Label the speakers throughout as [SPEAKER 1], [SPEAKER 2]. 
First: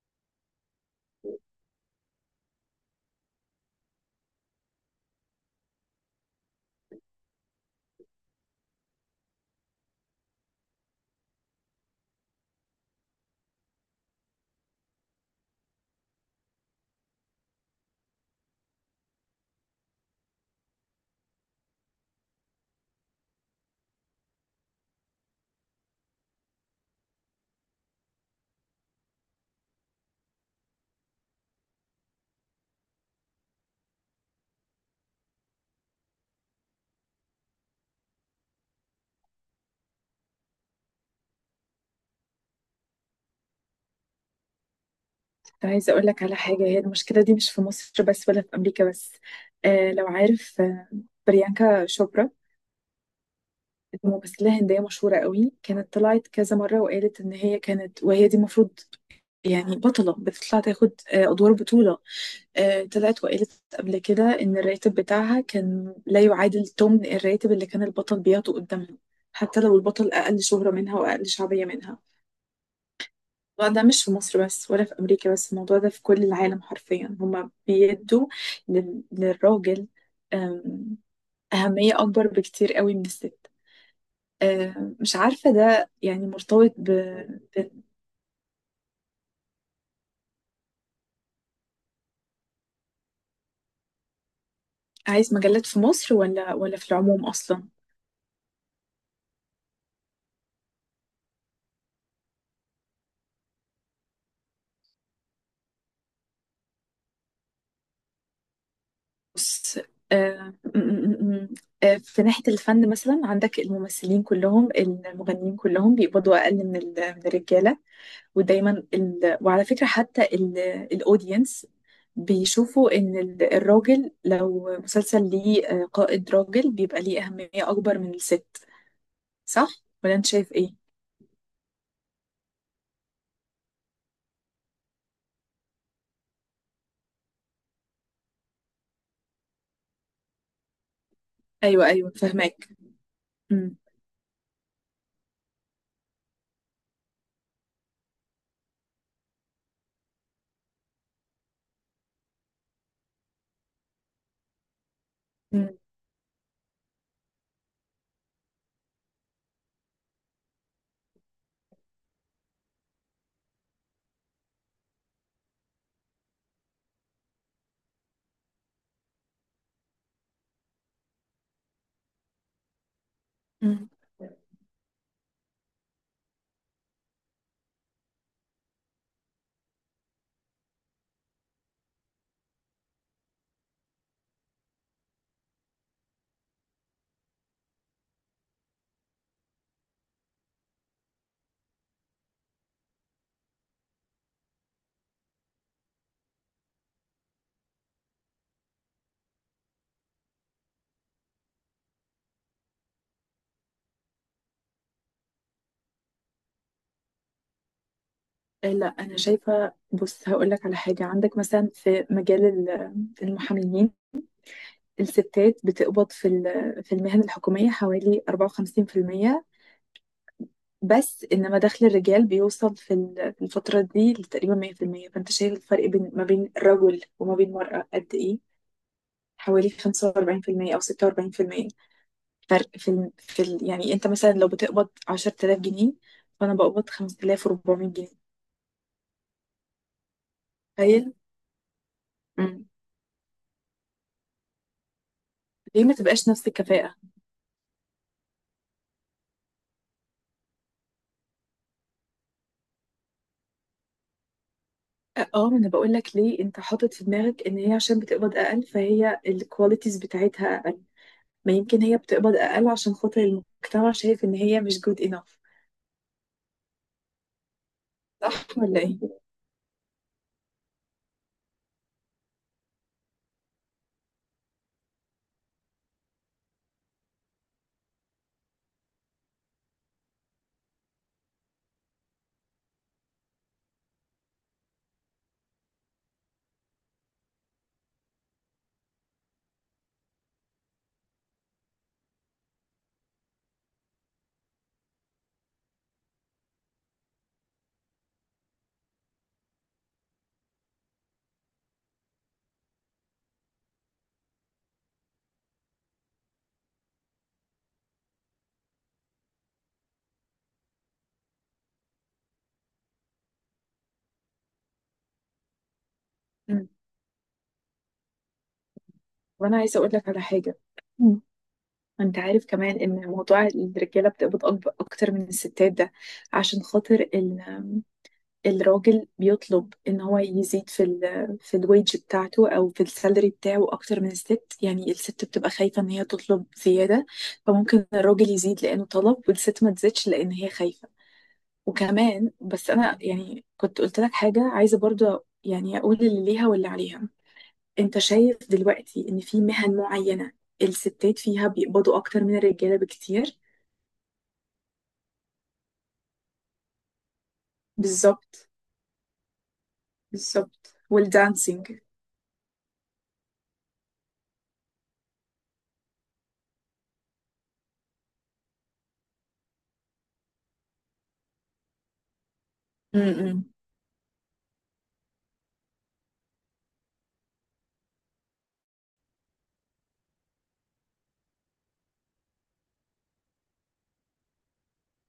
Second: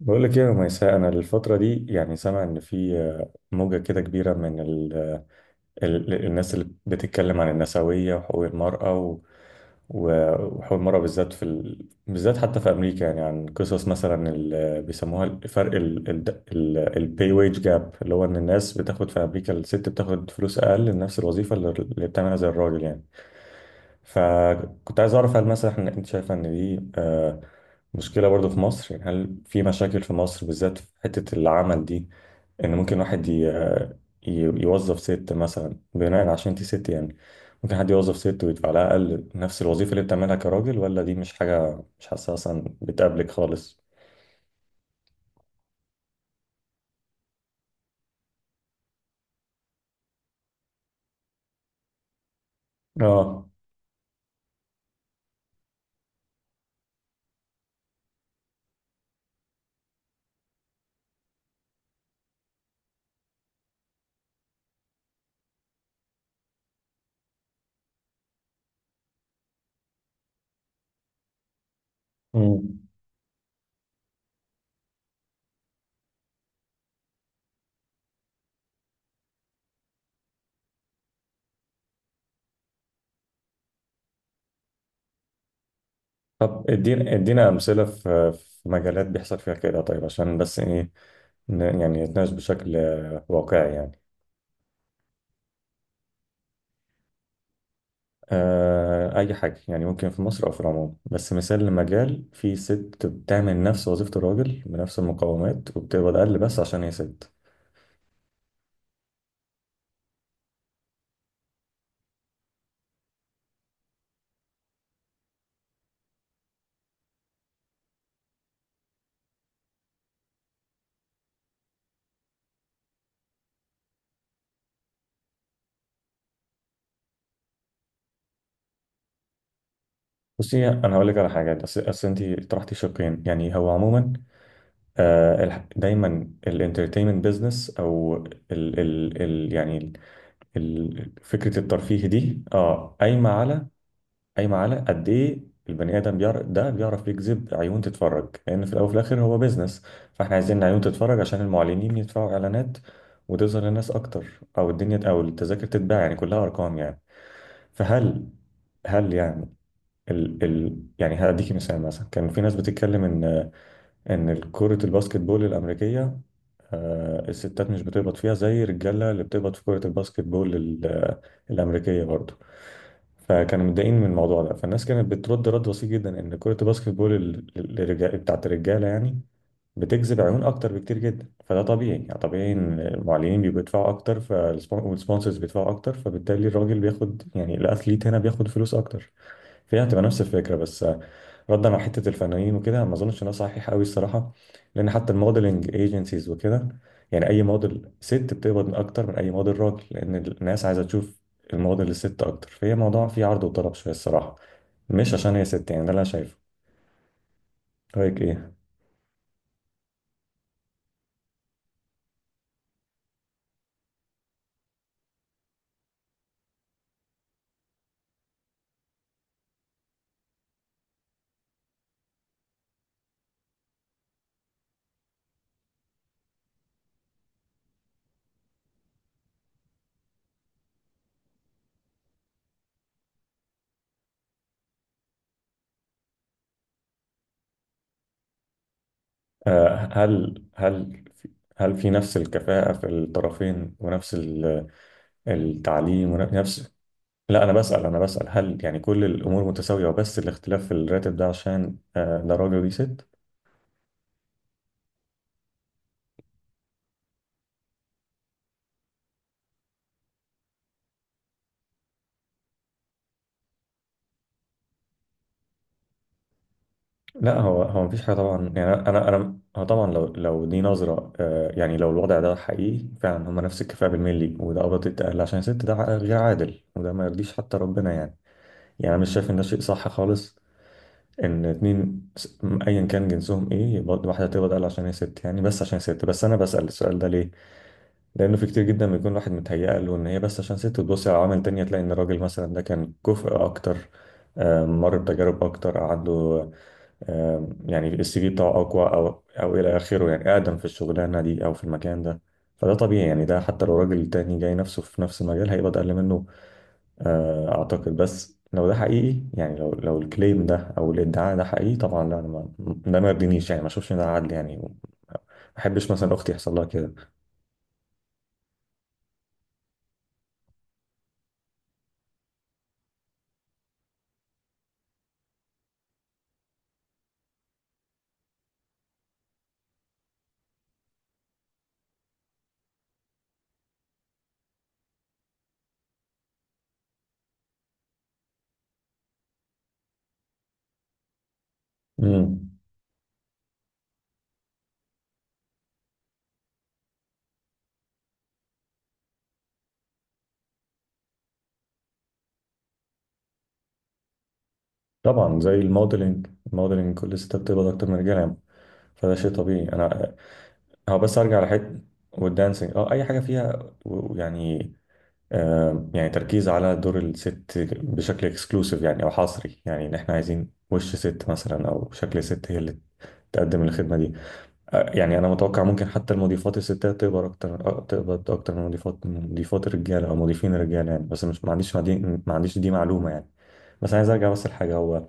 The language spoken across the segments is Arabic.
[SPEAKER 1] بقول لك ايه يا ميساء. انا الفتره دي يعني سامع ان في موجه كده كبيره من الناس اللي بتتكلم عن النسويه وحقوق المراه، وحول مرة بالذات بالذات حتى في أمريكا، يعني عن قصص مثلا اللي بيسموها الفرق البي ويج جاب، اللي هو إن الناس بتاخد في أمريكا، الست بتاخد فلوس أقل لنفس الوظيفة اللي بتعملها زي الراجل يعني. فكنت عايز أعرف هل مثلا أنت شايفة إن دي مشكلة برضو في مصر؟ يعني هل في مشاكل في مصر بالذات في حتة العمل دي، ان ممكن واحد يوظف ست مثلا بناء عشان انت ست يعني، ممكن حد يوظف ست ويدفع لها اقل نفس الوظيفه اللي بتعملها كراجل؟ ولا دي مش حاجه، مش حاسسها اصلا بتقابلك خالص؟
[SPEAKER 2] كنت عايزة أقول لك على حاجة. هي المشكلة دي مش في مصر بس ولا في أمريكا بس. آه لو عارف آه، بريانكا شوبرا،
[SPEAKER 1] اه.
[SPEAKER 2] ممثلة هندية مشهورة قوي، كانت طلعت كذا مرة وقالت إن هي كانت، وهي دي المفروض بطلة بتطلع تاخد أدوار بطولة. طلعت وقالت قبل كده إن الراتب بتاعها كان لا يعادل ثمن الراتب اللي كان البطل بياخده قدامها، حتى لو البطل أقل شهرة منها وأقل شعبية منها.
[SPEAKER 1] مم.
[SPEAKER 2] الموضوع ده مش في مصر بس ولا في أمريكا بس، الموضوع ده في كل العالم حرفيا. هما بيدوا للراجل أم، أهمية أكبر بكتير قوي من الست. مش عارفة ده يعني
[SPEAKER 1] طب
[SPEAKER 2] مرتبط ب...
[SPEAKER 1] ادينا
[SPEAKER 2] ب...
[SPEAKER 1] امثله في مجالات بيحصل فيها كده، طيب، عشان بس ايه، يعني نتناقش بشكل واقعي يعني.
[SPEAKER 2] عايز مجلات في مصر ولا في العموم أصلا؟
[SPEAKER 1] آه، اي حاجه يعني، ممكن في مصر او في العموم، بس مثال لمجال فيه ست بتعمل نفس وظيفه الراجل بنفس المقومات وبتقبض اقل بس عشان هي ست.
[SPEAKER 2] بص، أم، م- م- م- أم، في ناحية الفن مثلا، عندك الممثلين كلهم، المغنيين كلهم بيقبضوا أقل من الرجالة. ودايما وعلى فكرة حتى الأودينس بيشوفوا إن الراجل لو مسلسل ليه قائد راجل بيبقى ليه أهمية أكبر من الست. صح؟ ولا أنت شايف
[SPEAKER 1] بصي
[SPEAKER 2] إيه؟
[SPEAKER 1] انا هقول لك على حاجه. أصل انت طرحتي شقين يعني. هو عموما دايما الانترتينمنت بزنس، او ال ال ال يعني ال فكره
[SPEAKER 2] أيوه
[SPEAKER 1] الترفيه
[SPEAKER 2] أيوه
[SPEAKER 1] دي،
[SPEAKER 2] فهماك.
[SPEAKER 1] اه، قايمه على،
[SPEAKER 2] أمم،
[SPEAKER 1] قد ايه البني ادم بيعرف، ده بيعرف يجذب عيون تتفرج، لان في الاول وفي الاخر هو بزنس. فاحنا عايزين عيون تتفرج عشان المعلنين يدفعوا اعلانات، وتظهر للناس اكتر، او الدنيا، او التذاكر
[SPEAKER 2] أمم،
[SPEAKER 1] تتباع، يعني كلها ارقام يعني. فهل، يعني، ال ال يعني هديكي مثال. مثلا كان في ناس بتتكلم ان كرة الباسكت بول الامريكية، الستات مش بتقبض فيها زي الرجالة اللي بتقبض في كرة الباسكت بول الامريكية برضه، فكانوا
[SPEAKER 2] أمم.
[SPEAKER 1] متضايقين من الموضوع ده. فالناس كانت بترد رد بسيط جدا، ان كرة الباسكت بول بتاعت الرجالة يعني بتجذب عيون اكتر بكتير جدا، فده طبيعي يعني. طبيعي ان المعلنين بيبقوا يدفعوا اكتر، فالسبونسرز بيدفعوا اكتر، فبالتالي الراجل بياخد، يعني الاتhlete هنا بياخد فلوس اكتر. فهي هتبقى نفس الفكرة بس. ردا على حته الفنانين وكده، ما اظنش ان ده صحيح قوي الصراحه، لان حتى الموديلنج ايجنسيز وكده يعني، اي موديل ست بتقبض اكتر من اي موديل راجل، لان الناس عايزه تشوف الموديل الست اكتر، فهي موضوع فيه عرض وطلب شويه الصراحه، مش عشان هي ست يعني. ده اللي انا شايفه. رايك ايه؟
[SPEAKER 2] آه، لا، أنا شايفة. بص، هقولك على حاجة. عندك مثلا في مجال المحاميين، الستات بتقبض في في المهن الحكومية حوالي 54%، بس انما دخل الرجال بيوصل في في الفترة دي لتقريبا 100%. فانت شايف الفرق بين ما بين الرجل وما بين المرأة قد ايه؟ حوالي 45% او 46% فرق يعني انت مثلا لو بتقبض 10,000 جنيه، فانا بقبض 5,400 جنيه.
[SPEAKER 1] هل
[SPEAKER 2] تخيل.
[SPEAKER 1] في هل في نفس
[SPEAKER 2] مم.
[SPEAKER 1] الكفاءه في الطرفين؟ ونفس
[SPEAKER 2] ليه ما
[SPEAKER 1] التعليم
[SPEAKER 2] تبقاش نفس
[SPEAKER 1] ونفس...
[SPEAKER 2] الكفاءة؟
[SPEAKER 1] لا انا بسال، هل يعني كل الامور متساويه، وبس الاختلاف في الراتب ده عشان ده راجل ودي ست؟
[SPEAKER 2] اه، ما انا بقول لك ليه. انت حاطط في دماغك ان هي عشان بتقبض اقل فهي الكواليتيز بتاعتها اقل. ما يمكن هي بتقبض اقل عشان خاطر المجتمع شايف ان هي مش جود انف.
[SPEAKER 1] لا، هو مفيش حاجه
[SPEAKER 2] صح
[SPEAKER 1] طبعا يعني.
[SPEAKER 2] ولا
[SPEAKER 1] انا
[SPEAKER 2] ايه؟
[SPEAKER 1] انا هو طبعا لو دي نظره، يعني لو الوضع ده حقيقي فعلا، هم نفس الكفاءه بالملي، وده قبض التقل عشان الست، ده غير عادل، وده ما يرضيش حتى ربنا يعني. يعني انا مش شايف ان ده شيء صح خالص، ان اتنين ايا كان جنسهم ايه، يبقى واحده تقبض اقل عشان هي ست يعني. بس عشان ست. بس انا بسال السؤال ده ليه؟ لانه في كتير جدا بيكون واحد متهيأ له ان هي بس عشان ست، وتبص على عوامل تانية تلاقي ان الراجل مثلا ده كان كفء اكتر، مر بتجارب اكتر، عنده يعني السي في بتاعه اقوى، او الى اخره، يعني اقدم في الشغلانه دي او في المكان ده، فده طبيعي يعني. ده حتى لو راجل تاني جاي نفسه في نفس المجال هيبقى اقل منه. اعتقد بس لو ده حقيقي يعني، لو الكليم ده او الادعاء ده حقيقي، طبعا لا، انا ما ده ما يرضينيش يعني، ما اشوفش ان ده عدل يعني، ما احبش مثلا اختي يحصل لها
[SPEAKER 2] مم.
[SPEAKER 1] كده.
[SPEAKER 2] وانا عايزه اقول لك على حاجه. مم. انت عارف كمان ان موضوع الرجاله بتقبض اكتر من الستات ده عشان خاطر الراجل بيطلب ان هو يزيد في في الويج بتاعته او في السالري بتاعه اكتر من الست. يعني الست بتبقى خايفه ان هي تطلب زياده، فممكن الراجل يزيد لانه طلب والست ما تزيدش لان هي خايفه. وكمان
[SPEAKER 1] امم.
[SPEAKER 2] بس انا كنت قلت لك حاجه عايزه برضو اقول اللي ليها واللي عليها. انت شايف دلوقتي ان في مهن معينة الستات فيها بيقبضوا اكتر من الرجالة بكتير.
[SPEAKER 1] طبعا زي الموديلنج. كل الستات بتقبض اكتر من الرجاله يعني.
[SPEAKER 2] بالظبط،
[SPEAKER 1] فده شيء طبيعي.
[SPEAKER 2] بالظبط.
[SPEAKER 1] هو بس ارجع
[SPEAKER 2] والدانسينج.
[SPEAKER 1] لحته والدانسينج، اه، اي حاجه فيها يعني يعني تركيز على دور الست بشكل اكسكلوسيف يعني، او حصري يعني، ان احنا عايزين وش ست مثلا، او شكل ست هي اللي
[SPEAKER 2] م-م.
[SPEAKER 1] تقدم الخدمه دي. يعني انا متوقع ممكن حتى المضيفات الستات تقبض اكتر، تقبض اكتر من مضيفات الرجاله او مضيفين الرجاله يعني. بس مش ما عنديش ما دي- ما عنديش دي معلومه يعني. بس عايز ارجع لحاجه. هو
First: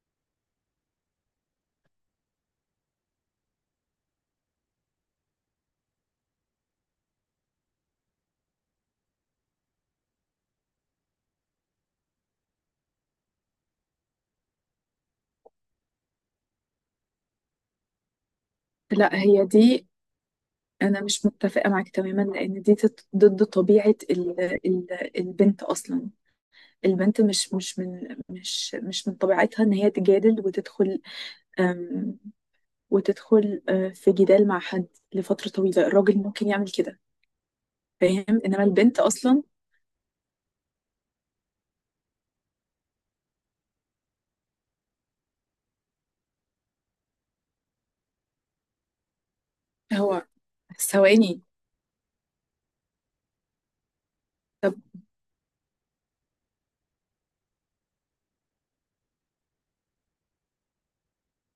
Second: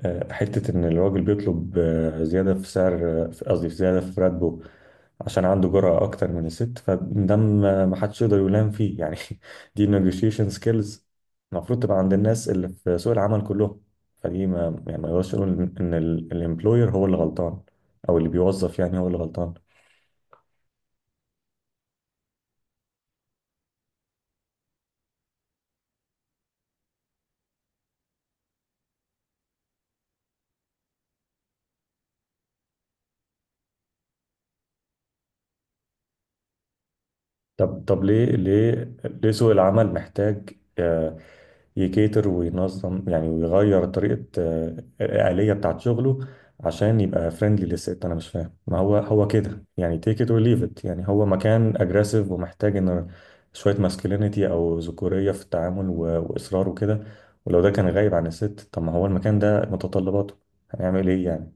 [SPEAKER 1] حتة إن الراجل بيطلب زيادة في سعر، قصدي في زيادة في راتبه، عشان عنده جرأة أكتر من الست، فده ما حدش يقدر يلام فيه يعني دي negotiation skills المفروض تبقى عند الناس اللي في سوق العمل كلهم، فدي ما يعني ما يقدرش يقول إن الامبلوير هو اللي غلطان، أو اللي بيوظف يعني هو
[SPEAKER 2] لا،
[SPEAKER 1] اللي
[SPEAKER 2] هي
[SPEAKER 1] غلطان.
[SPEAKER 2] دي، انا مش متفقة معاك تماما، لان دي ضد طبيعة ال ال البنت اصلا. البنت مش من طبيعتها ان هي تجادل وتدخل، أم، وتدخل في جدال مع حد لفترة طويلة. الراجل ممكن يعمل كده،
[SPEAKER 1] طب ليه،
[SPEAKER 2] فاهم؟ انما البنت اصلا…
[SPEAKER 1] سوق العمل محتاج آه، يكيتر وينظم يعني، ويغير طريقة الآلية بتاعت شغله عشان يبقى فريندلي للست؟ أنا مش فاهم. ما هو هو كده يعني، take it
[SPEAKER 2] هو
[SPEAKER 1] or leave it، يعني هو
[SPEAKER 2] ثواني.
[SPEAKER 1] مكان أجريسيف ومحتاج إن شوية ماسكلينيتي أو ذكورية في التعامل، وإصرار وكده. ولو ده كان غايب عن الست، طب ما هو المكان ده متطلباته، هنعمل إيه يعني؟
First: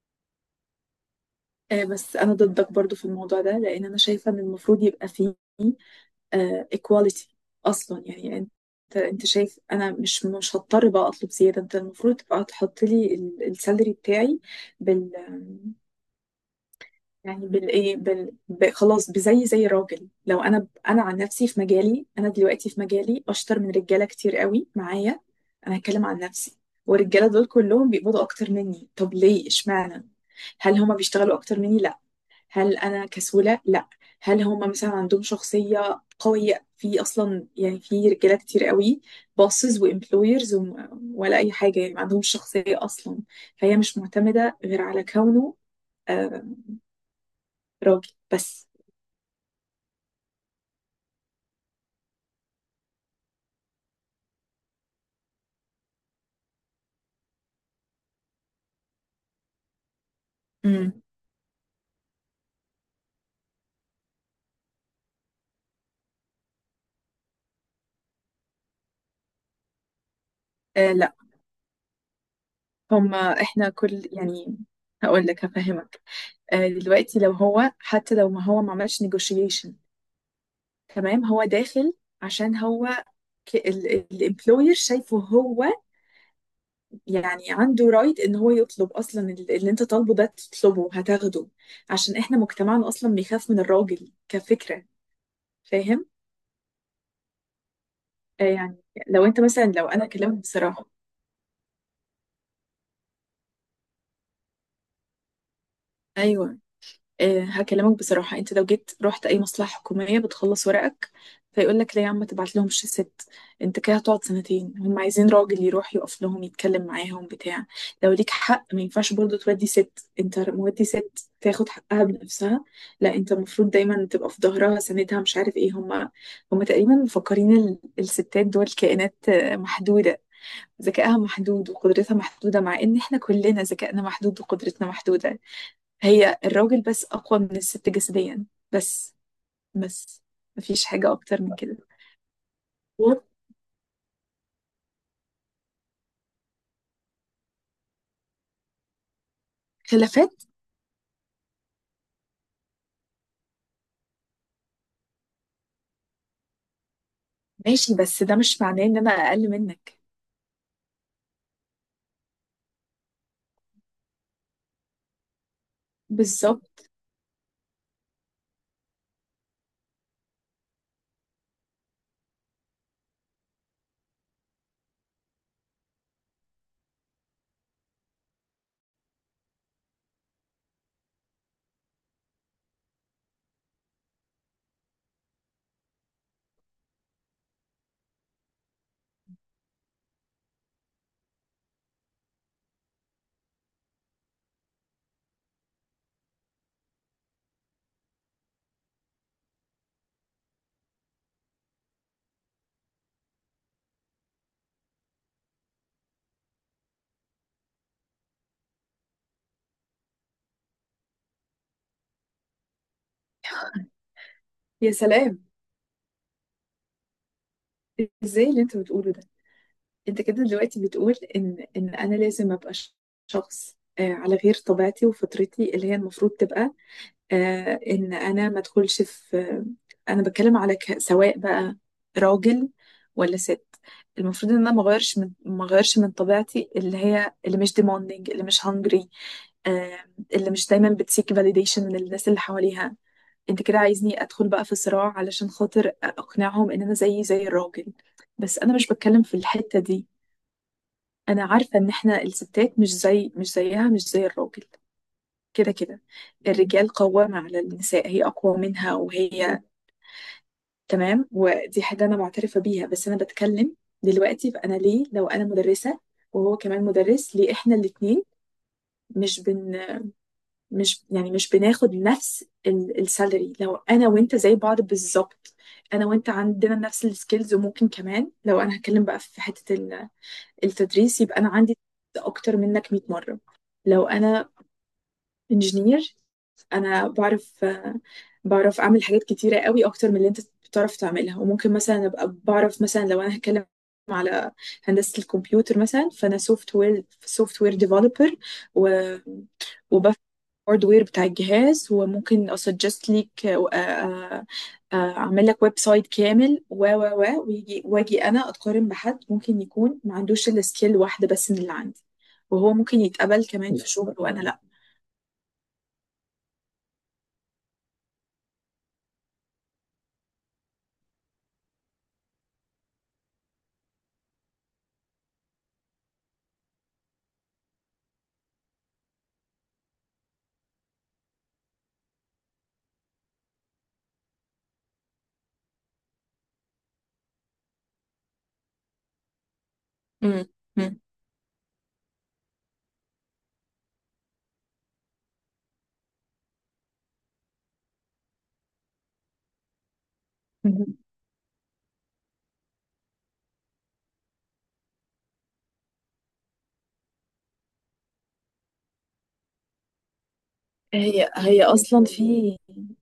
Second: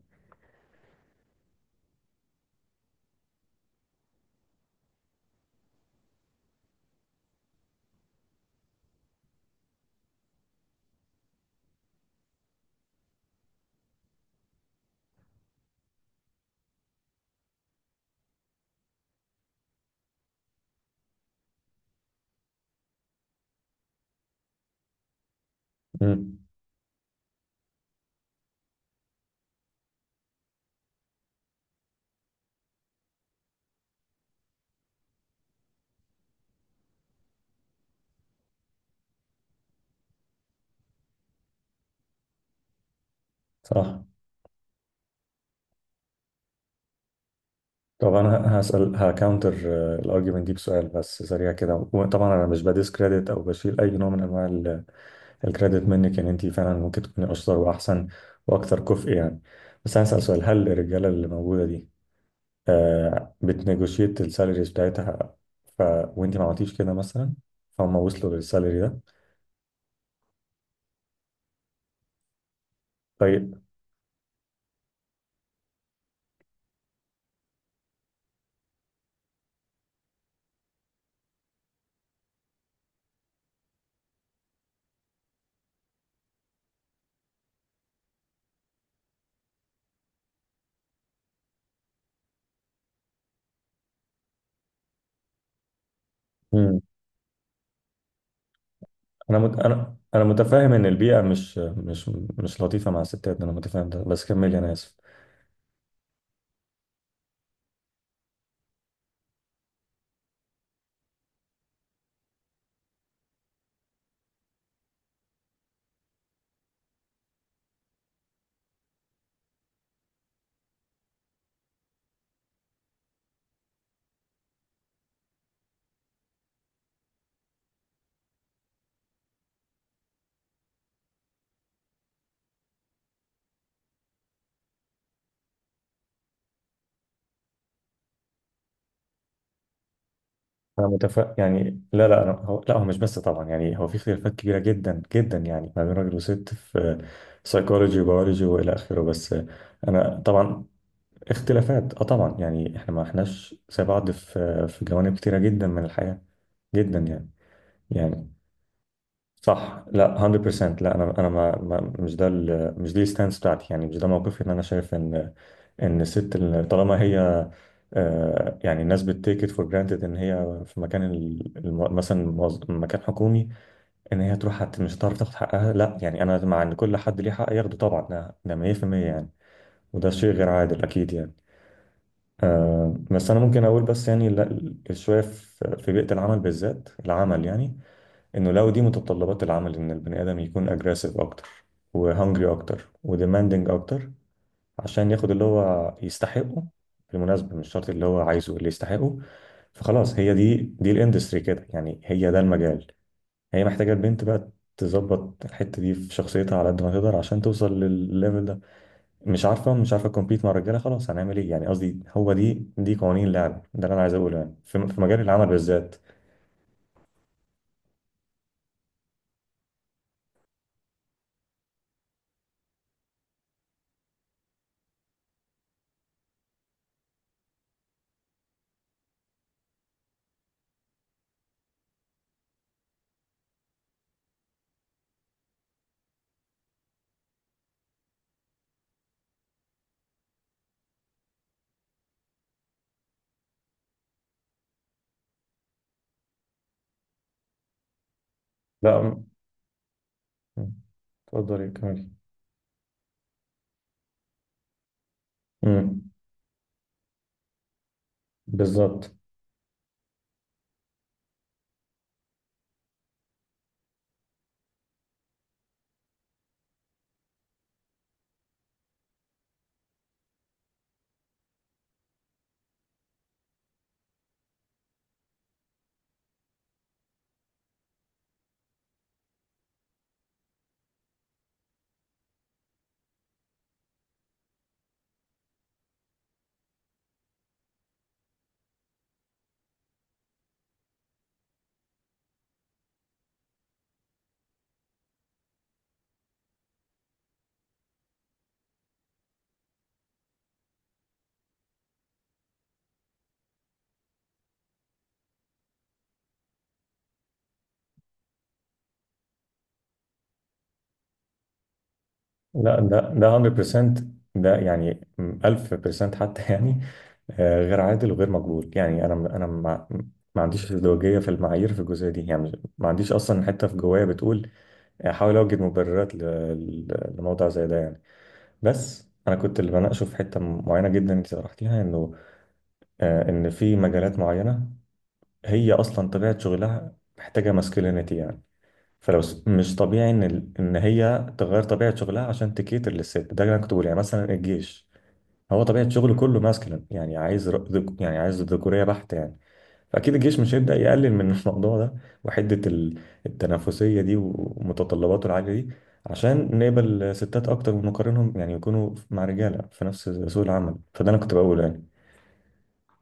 [SPEAKER 2] بس انا ضدك برضو في الموضوع ده، لان انا شايفه ان المفروض يبقى فيه ايكواليتي اصلا. يعني انت، انت شايف انا مش هضطر بقى اطلب زياده؟ انت المفروض تبقى تحط لي السالري بتاعي بال يعني بالايه بال... ب... خلاص بزي زي راجل. لو انا انا عن نفسي، في مجالي، انا دلوقتي في مجالي اشطر من رجاله كتير قوي معايا. انا هتكلم عن
[SPEAKER 1] امم.
[SPEAKER 2] نفسي. والرجاله دول كلهم بيقبضوا اكتر مني. طب ليه؟ اشمعنى؟ هل هما بيشتغلوا اكتر مني؟ لا. هل انا كسولة؟ لا. هل هم مثلا عندهم شخصية قوية؟ في اصلا يعني في رجالة كتير قوي bosses وامبلويرز، ولا اي حاجة يعني ما عندهمش شخصية اصلا. فهي مش
[SPEAKER 1] صح.
[SPEAKER 2] معتمدة غير على كونه آه، راجل
[SPEAKER 1] طب انا
[SPEAKER 2] بس.
[SPEAKER 1] هسال هكاونتر الارجيومنت دي بسؤال بس سريع كده. وطبعا انا مش بديس كريدت او بشيل اي نوع من انواع الكريدت منك يعني، انت فعلا ممكن تكوني اشطر واحسن واكثر كفء يعني. بس هسال سؤال. هل
[SPEAKER 2] امم
[SPEAKER 1] الرجاله اللي موجوده دي بتنيجوشيت السالاريز بتاعتها، ف وانت ما عملتيش كده مثلا، فهم وصلوا للسالري ده؟
[SPEAKER 2] لا،
[SPEAKER 1] طيب.
[SPEAKER 2] احنا كل هقول لك، هفهمك. دلوقتي لو هو، حتى لو ما هو ما عملش negotiation، تمام، هو داخل عشان هو، الامبلوير شايفه هو عنده رايت ان هو يطلب اصلا. اللي انت طالبه ده تطلبه هتاخده، عشان احنا مجتمعنا اصلا بيخاف من الراجل كفكرة. فاهم؟
[SPEAKER 1] مم.
[SPEAKER 2] آه يعني لو انت مثلا، لو
[SPEAKER 1] انا
[SPEAKER 2] انا
[SPEAKER 1] انا
[SPEAKER 2] اكلمك
[SPEAKER 1] متفاهم ان
[SPEAKER 2] بصراحة،
[SPEAKER 1] البيئه مش لطيفه مع الستات، انا متفاهم ده، بس كملي، انا اسف.
[SPEAKER 2] ايوه، هكلمك بصراحة. انت لو جيت رحت اي مصلحة حكومية بتخلص ورقك، فيقول لك لا يا عم تبعت لهم الشيسات، انت كده هتقعد سنتين. هم عايزين راجل يروح يقف لهم يتكلم معاهم بتاع. لو ليك حق، ما ينفعش برضه تودي ست. انت مودي ست تاخد حقها بنفسها؟ لا، انت المفروض دايما تبقى في ظهرها سندها. مش عارف ايه. هم هم تقريبا مفكرين الستات دول كائنات محدودة، ذكائها محدود وقدرتها محدودة، مع ان احنا كلنا ذكائنا محدود وقدرتنا محدودة. هي الراجل بس أقوى من الست جسديا بس، بس مفيش
[SPEAKER 1] انا
[SPEAKER 2] حاجة
[SPEAKER 1] متفق
[SPEAKER 2] أكتر من كده.
[SPEAKER 1] يعني. لا لا، أنا هو لا، هو مش بس طبعا يعني، هو في اختلافات كبيره جدا جدا يعني ما بين راجل وست في سايكولوجي وبيولوجي والى اخره. بس انا
[SPEAKER 2] خلافات،
[SPEAKER 1] طبعا، اختلافات اه طبعا يعني، احنا ما احناش زي بعض في جوانب كتيره جدا من الحياه، جدا
[SPEAKER 2] ماشي، بس
[SPEAKER 1] يعني
[SPEAKER 2] ده مش معناه إن أنا أقل
[SPEAKER 1] صح،
[SPEAKER 2] منك.
[SPEAKER 1] لا 100%، لا. انا انا مش ده مش دي الستانس بتاعتي يعني، مش ده موقفي. ان انا شايف ان الست
[SPEAKER 2] بالظبط.
[SPEAKER 1] طالما هي يعني، الناس بتتيك ات فور جرانتد ان هي في مكان مثلا مكان حكومي، ان هي تروح مش هتعرف تاخد حقها، لا يعني، انا مع ان كل حد ليه حق ياخده طبعا، ده 100% يعني. وده شيء غير عادل اكيد يعني. بس انا ممكن اقول بس يعني شويه، في بيئه العمل بالذات، يعني، انه لو دي متطلبات العمل، ان البني ادم يكون اجريسيف اكتر، وهنجري اكتر، وديماندنج اكتر، عشان ياخد اللي هو يستحقه، بالمناسبة مش شرط اللي هو عايزه اللي يستحقه، فخلاص هي دي الاندستري كده يعني، هي ده المجال. هي محتاجة البنت بقى تظبط الحتة دي في شخصيتها على قد ما تقدر، عشان توصل للليفل ده. مش عارفة تكمبيت مع الرجالة، خلاص هنعمل ايه يعني؟ قصدي هو دي، قوانين اللعب، ده اللي انا عايز اقوله يعني، في
[SPEAKER 2] يا
[SPEAKER 1] في مجال
[SPEAKER 2] سلام،
[SPEAKER 1] العمل بالذات.
[SPEAKER 2] ازاي اللي انت بتقوله ده؟ انت كده دلوقتي بتقول ان انا لازم ابقى شخص على غير طبيعتي وفطرتي اللي هي المفروض تبقى، ان انا ما ادخلش في… انا بتكلم على سواء بقى راجل ولا ست، المفروض ان انا ما اغيرش من طبيعتي، اللي هي اللي مش demanding، اللي مش hungry، آه، اللي مش دايما بتسيك validation من الناس اللي حواليها. انت كده عايزني ادخل بقى في صراع علشان خاطر اقنعهم ان انا زيي زي الراجل؟ بس انا مش
[SPEAKER 1] لا
[SPEAKER 2] بتكلم
[SPEAKER 1] م-
[SPEAKER 2] في الحتة دي. انا
[SPEAKER 1] اتفضلي،
[SPEAKER 2] عارفة ان احنا الستات مش زي الراجل. كده
[SPEAKER 1] كملي.
[SPEAKER 2] كده الرجال قوامة على النساء، هي أقوى منها
[SPEAKER 1] بالظبط.
[SPEAKER 2] وهي، تمام، ودي حاجة أنا معترفة بيها. بس أنا بتكلم دلوقتي. فأنا ليه، لو أنا مدرسة وهو كمان مدرس، ليه إحنا الاتنين مش بن مش يعني مش بناخد نفس السالري؟ لو أنا وأنت زي بعض بالظبط، أنا وأنت عندنا نفس السكيلز. وممكن كمان لو أنا هتكلم بقى في حتة التدريس، يبقى أنا عندي أكتر منك 100 مرة. لو أنا انجينير، انا بعرف بعرف اعمل حاجات كتيره قوي اكتر من اللي انت بتعرف تعملها. وممكن مثلا ابقى بعرف، مثلا لو انا هتكلم على هندسه الكمبيوتر مثلا، فانا سوفت وير، ديفلوبر، و وبفهم الهاردوير بتاع الجهاز، وممكن اسجست ليك اعمل لك ويب سايت كامل. و و و ويجي واجي انا اتقارن بحد ممكن يكون ما عندوش الا سكيل واحده بس من اللي عندي، وهو
[SPEAKER 1] لا
[SPEAKER 2] ممكن
[SPEAKER 1] ده،
[SPEAKER 2] يتقبل كمان في
[SPEAKER 1] 100%،
[SPEAKER 2] شغل وانا
[SPEAKER 1] ده
[SPEAKER 2] لا.
[SPEAKER 1] يعني 1000% حتى يعني، غير عادل وغير مقبول يعني. انا انا ما عنديش ازدواجيه في المعايير في الجزئيه دي يعني، ما عنديش اصلا حته في جوايا بتقول احاول اوجد مبررات لموضوع زي ده يعني. بس انا كنت اللي بناقشه في حته معينه جدا انت طرحتيها، انه ان في مجالات معينه هي اصلا طبيعه شغلها محتاجه ماسكلينيتي يعني، فلو مش طبيعي ان ان
[SPEAKER 2] مم.
[SPEAKER 1] هي تغير طبيعه شغلها عشان تكيتر للست، ده اللي انا كنت بقول يعني. مثلا الجيش، هو طبيعه شغله كله ماسكلين يعني، عايز يعني عايز ذكوريه بحت يعني. فاكيد الجيش مش هيبدا
[SPEAKER 2] مهم.
[SPEAKER 1] يقلل من الموضوع ده وحده، التنافسيه دي ومتطلباته العاليه دي، عشان نقبل ستات اكتر ونقارنهم يعني، يكونوا مع رجاله في نفس سوق العمل. فده انا
[SPEAKER 2] هي
[SPEAKER 1] كنت
[SPEAKER 2] هي
[SPEAKER 1] بقوله يعني.
[SPEAKER 2] اصلا في،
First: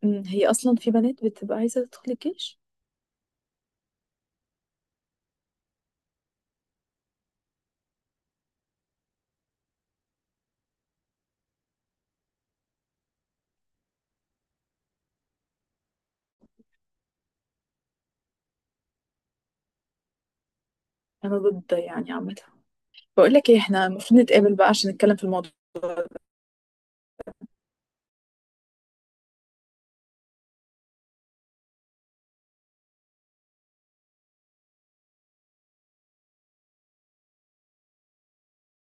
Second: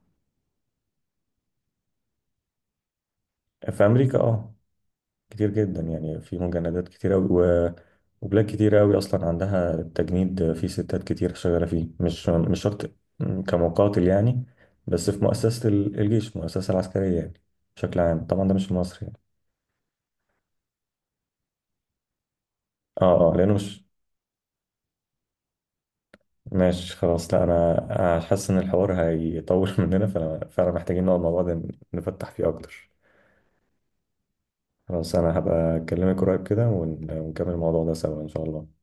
[SPEAKER 2] هي اصلا في بنات بتبقى عايزه تدخل الجيش.
[SPEAKER 1] في امريكا اه كتير جدا يعني، في مجندات كتير أوي، وبلاد كتير أوي أصلا عندها التجنيد، في ستات كتير شغالة فيه، مش شرط كمقاتل يعني، بس في مؤسسة الجيش، المؤسسة العسكرية يعني بشكل عام. طبعا ده مش في مصر يعني.
[SPEAKER 2] انا ضد يعني عامه.
[SPEAKER 1] اه،
[SPEAKER 2] بقول
[SPEAKER 1] اه،
[SPEAKER 2] لك
[SPEAKER 1] لأنه
[SPEAKER 2] ايه،
[SPEAKER 1] مش...
[SPEAKER 2] احنا المفروض نتقابل بقى عشان نتكلم في الموضوع.
[SPEAKER 1] ماشي، خلاص. لا أنا حاسس إن الحوار هيطول مننا، فأنا فعلا محتاجين نقعد مع بعض نفتح فيه أكتر. خلاص أنا هبقى أكلمك قريب كده، ونكمل الموضوع ده سوا إن شاء الله.